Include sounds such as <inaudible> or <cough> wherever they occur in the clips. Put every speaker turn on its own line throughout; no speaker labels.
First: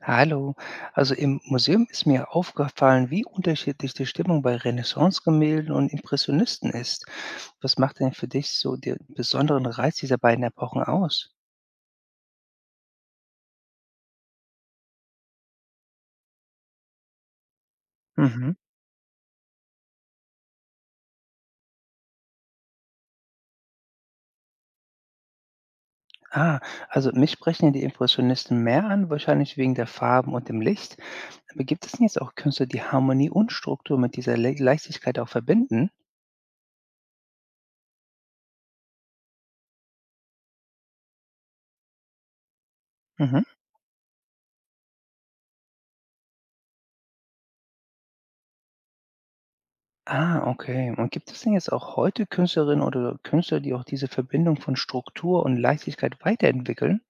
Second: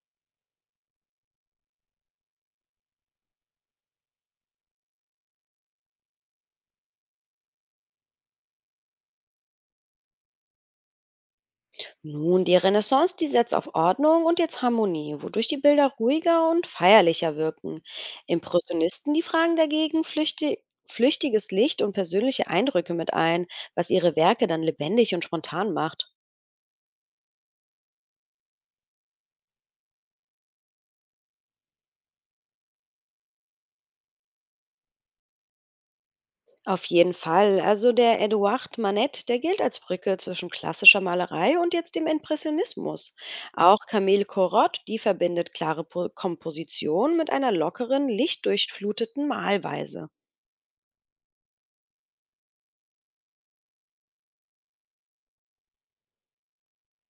Hallo. Also im Museum ist mir aufgefallen, wie unterschiedlich die Stimmung bei Renaissance-Gemälden und Impressionisten ist. Was macht denn für dich so den besonderen Reiz dieser beiden Epochen aus?
Nun, die Renaissance, die setzt auf Ordnung und jetzt Harmonie, wodurch die Bilder ruhiger und feierlicher wirken.
Mhm.
Impressionisten, die fragen dagegen flüchtiges Licht und persönliche Eindrücke mit ein, was ihre Werke dann lebendig und spontan macht.
Ah, also mich sprechen ja die Impressionisten mehr an, wahrscheinlich wegen der Farben und dem Licht. Aber gibt es denn jetzt auch Künstler, die Harmonie und Struktur mit dieser Le Leichtigkeit auch verbinden?
Auf jeden Fall. Also der Eduard Manet, der gilt als Brücke zwischen klassischer Malerei und jetzt dem Impressionismus.
Mhm.
Auch Camille Corot, die verbindet klare Komposition mit einer lockeren, lichtdurchfluteten Malweise.
Ah, okay. Und gibt es denn jetzt auch heute Künstlerinnen oder Künstler, die auch diese Verbindung von Struktur und Leichtigkeit weiterentwickeln?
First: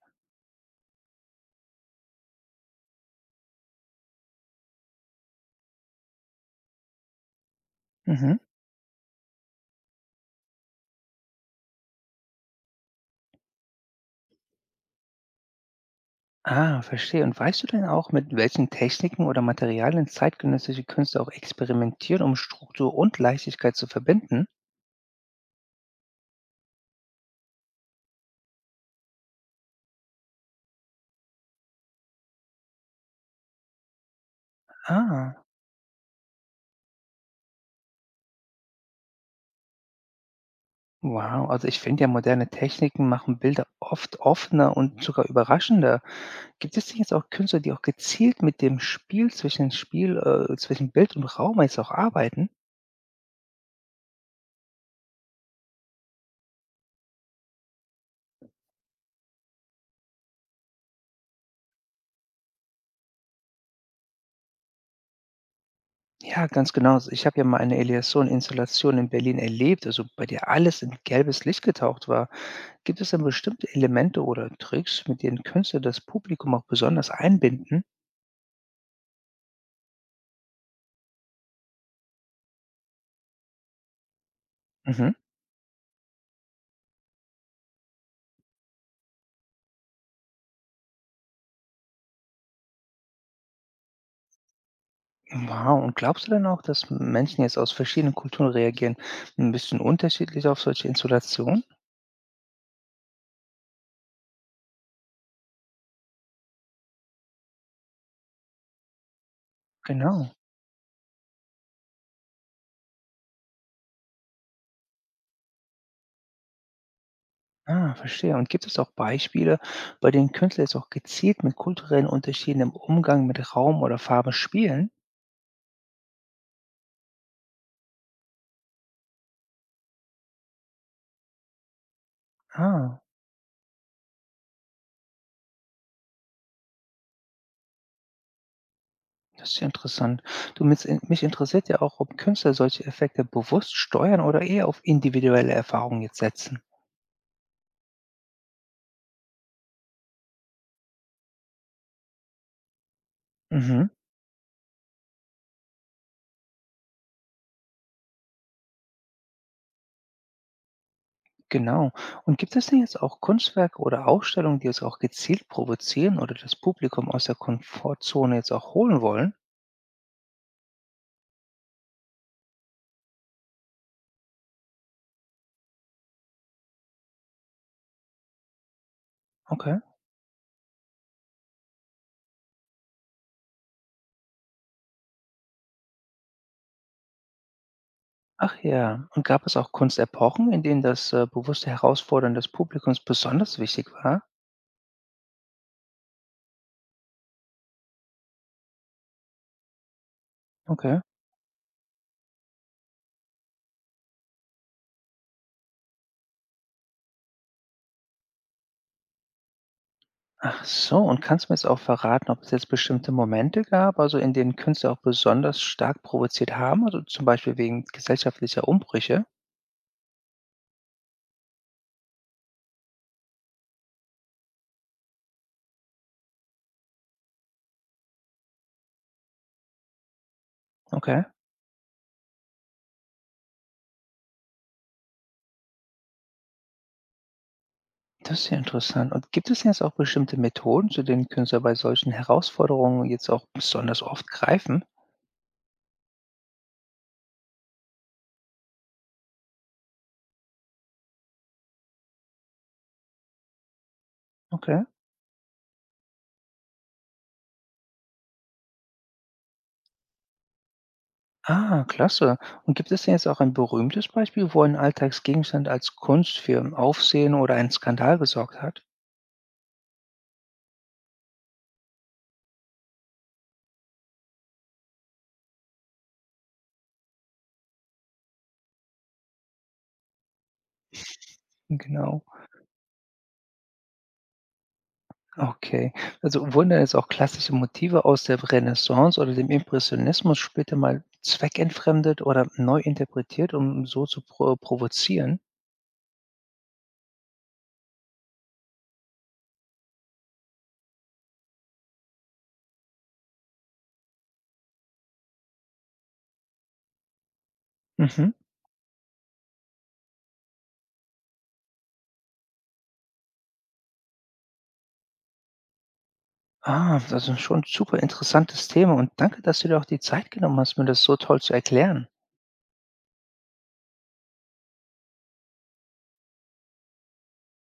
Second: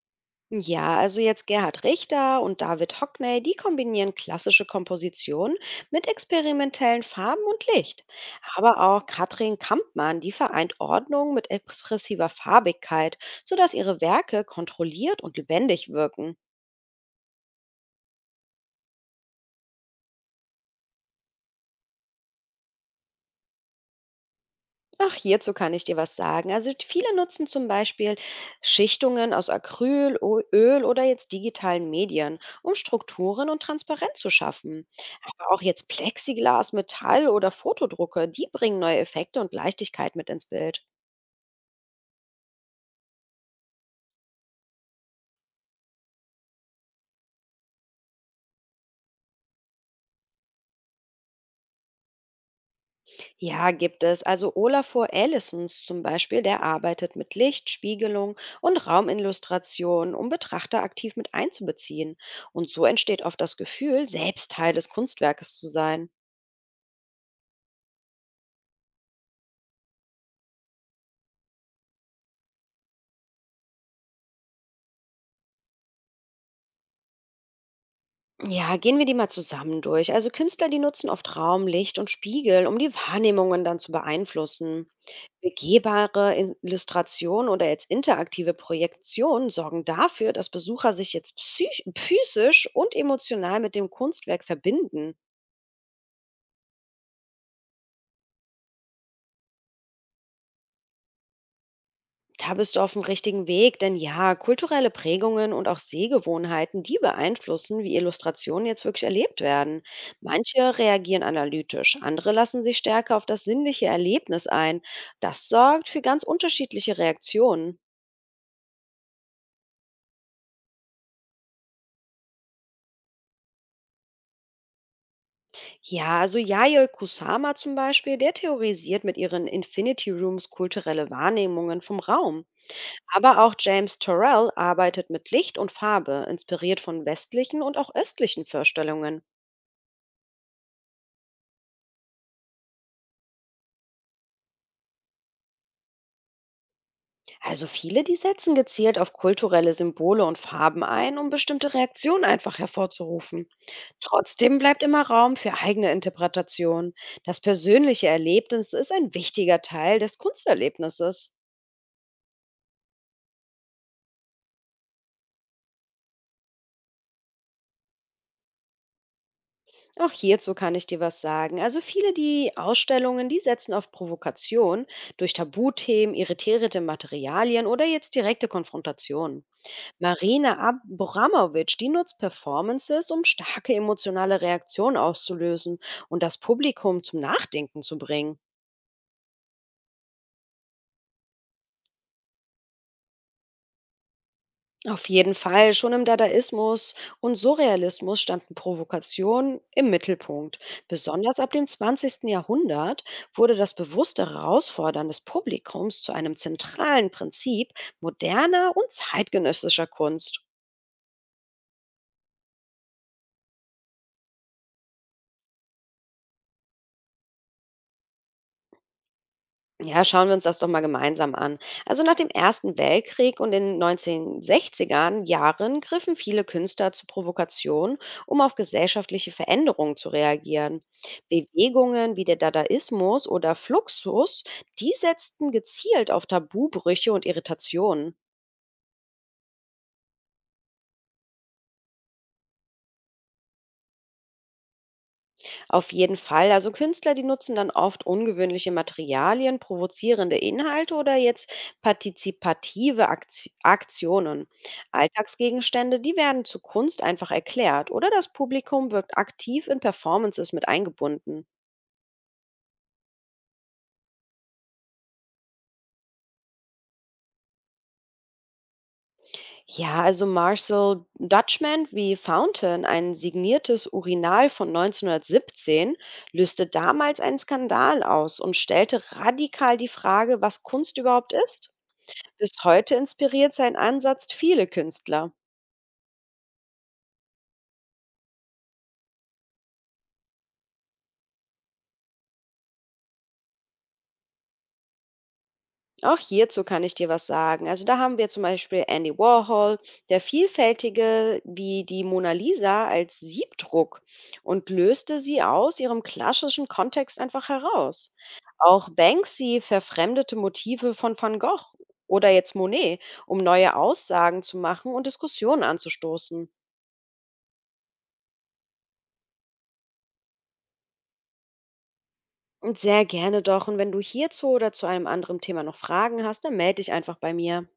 Ja, also jetzt Gerhard Richter und David Hockney, die kombinieren klassische Kompositionen mit experimentellen Farben und Licht.
Mhm.
Aber auch Katrin Kampmann, die vereint Ordnung mit expressiver Farbigkeit, sodass ihre Werke kontrolliert und lebendig wirken.
Ah, verstehe. Und weißt du denn auch, mit welchen Techniken oder Materialien zeitgenössische Künstler auch experimentieren, um Struktur und Leichtigkeit zu verbinden?
Auch hierzu kann ich dir was sagen. Also viele nutzen zum Beispiel Schichtungen aus Acryl, Öl oder jetzt digitalen Medien, um Strukturen und Transparenz zu schaffen.
Ah,
Aber auch jetzt Plexiglas, Metall oder Fotodrucke, die bringen neue Effekte und Leichtigkeit mit ins Bild.
wow. Also ich finde ja, moderne Techniken machen Bilder oft offener und sogar überraschender. Gibt es denn jetzt auch Künstler, die auch gezielt mit dem Spiel zwischen Bild und Raum jetzt auch arbeiten?
Ja, gibt es. Also Olafur Ellisons zum Beispiel, der arbeitet mit Licht, Spiegelung und Raumillustration, um Betrachter aktiv mit einzubeziehen. Und so entsteht oft das Gefühl, selbst Teil des Kunstwerkes zu sein.
Ja, ganz genau. Ich habe ja mal eine Eliasson-Installation in Berlin erlebt, also bei der alles in gelbes Licht getaucht war. Gibt es denn bestimmte Elemente oder Tricks, mit denen Künstler das Publikum auch besonders einbinden?
Ja, gehen wir die mal zusammen durch. Also Künstler, die nutzen oft Raum, Licht und Spiegel, um die Wahrnehmungen dann zu beeinflussen.
Mhm.
Begehbare Illustrationen oder jetzt interaktive Projektionen sorgen dafür, dass Besucher sich jetzt physisch und emotional mit dem Kunstwerk verbinden.
Wow, und glaubst du denn auch, dass Menschen jetzt aus verschiedenen Kulturen reagieren, ein bisschen unterschiedlich auf solche Installationen?
Da bist du auf dem richtigen Weg, denn ja, kulturelle Prägungen und auch Sehgewohnheiten, die beeinflussen, wie Illustrationen jetzt wirklich erlebt werden.
Genau.
Manche reagieren analytisch, andere lassen sich stärker auf das sinnliche Erlebnis ein. Das sorgt für ganz unterschiedliche Reaktionen.
Ah, verstehe. Und gibt es auch Beispiele, bei denen Künstler jetzt auch gezielt mit kulturellen Unterschieden im Umgang mit Raum oder Farbe spielen?
Ja, also Yayoi Kusama zum Beispiel, der theorisiert mit ihren Infinity Rooms kulturelle Wahrnehmungen vom Raum.
Ah,
Aber auch James Turrell arbeitet mit Licht und Farbe, inspiriert von westlichen und auch östlichen Vorstellungen.
das ist ja interessant. Du, mich interessiert ja auch, ob Künstler solche Effekte bewusst steuern oder eher auf individuelle Erfahrungen jetzt setzen.
Also viele, die setzen gezielt auf kulturelle Symbole und Farben ein, um bestimmte Reaktionen einfach hervorzurufen.
Mhm.
Trotzdem bleibt immer Raum für eigene Interpretation. Das persönliche Erlebnis ist ein wichtiger Teil des Kunsterlebnisses.
Genau. Und gibt es denn jetzt auch Kunstwerke oder Ausstellungen, die jetzt auch gezielt provozieren oder das Publikum aus der Komfortzone jetzt auch holen wollen?
Auch hierzu kann ich dir was sagen. Also viele, die Ausstellungen, die setzen auf Provokation durch Tabuthemen, irritierte Materialien oder jetzt direkte Konfrontationen.
Okay.
Marina Ab Abramovic, die nutzt Performances, um starke emotionale Reaktionen auszulösen und das Publikum zum Nachdenken zu bringen.
Ach ja. Und gab es auch Kunstepochen, in denen das bewusste Herausfordern des Publikums besonders wichtig war?
Auf jeden Fall, schon im Dadaismus und Surrealismus standen Provokationen im Mittelpunkt.
Okay.
Besonders ab dem 20. Jahrhundert wurde das bewusste Herausfordern des Publikums zu einem zentralen Prinzip moderner und zeitgenössischer Kunst.
Ach so, und kannst du mir jetzt auch verraten, ob es jetzt bestimmte Momente gab, also in denen Künstler auch besonders stark provoziert haben, also zum Beispiel wegen gesellschaftlicher Umbrüche?
Ja, schauen wir uns das doch mal gemeinsam an. Also nach dem Ersten Weltkrieg und den 1960er Jahren griffen viele Künstler zu Provokationen, um auf gesellschaftliche Veränderungen zu reagieren.
Okay.
Bewegungen wie der Dadaismus oder Fluxus, die setzten gezielt auf Tabubrüche und Irritationen.
Das ist ja interessant. Und gibt es jetzt auch bestimmte Methoden, zu denen Künstler bei solchen Herausforderungen jetzt auch besonders oft greifen?
Auf jeden Fall. Also Künstler, die nutzen dann oft ungewöhnliche Materialien, provozierende Inhalte oder jetzt partizipative Aktionen.
Okay.
Alltagsgegenstände, die werden zu Kunst einfach erklärt oder das Publikum wirkt aktiv in Performances mit eingebunden.
Ah, klasse. Und gibt es denn jetzt auch ein berühmtes Beispiel, wo ein Alltagsgegenstand als Kunst für Aufsehen oder einen Skandal gesorgt hat?
Ja, also Marcel Dutchman wie Fountain, ein signiertes Urinal von 1917, löste damals einen Skandal aus und stellte radikal die Frage, was Kunst überhaupt ist.
Genau.
Bis heute inspiriert sein Ansatz viele Künstler.
Okay. Also wurden dann jetzt auch klassische Motive aus der Renaissance oder dem Impressionismus später mal zweckentfremdet oder neu interpretiert, um so zu provozieren?
Auch hierzu kann ich dir was sagen. Also da haben wir zum Beispiel Andy Warhol, der vielfältige wie die Mona Lisa als Siebdruck und löste sie aus ihrem klassischen Kontext einfach
<laughs>
heraus.
Mhm.
Auch Banksy verfremdete Motive von Van Gogh oder jetzt Monet, um neue Aussagen zu machen und Diskussionen anzustoßen.
Ah, also schon ein super interessantes Thema und danke, dass du dir auch die Zeit genommen hast, mir das so toll zu erklären.
Und sehr gerne doch. Und wenn du hierzu oder zu einem anderen Thema noch Fragen hast, dann melde dich einfach bei mir.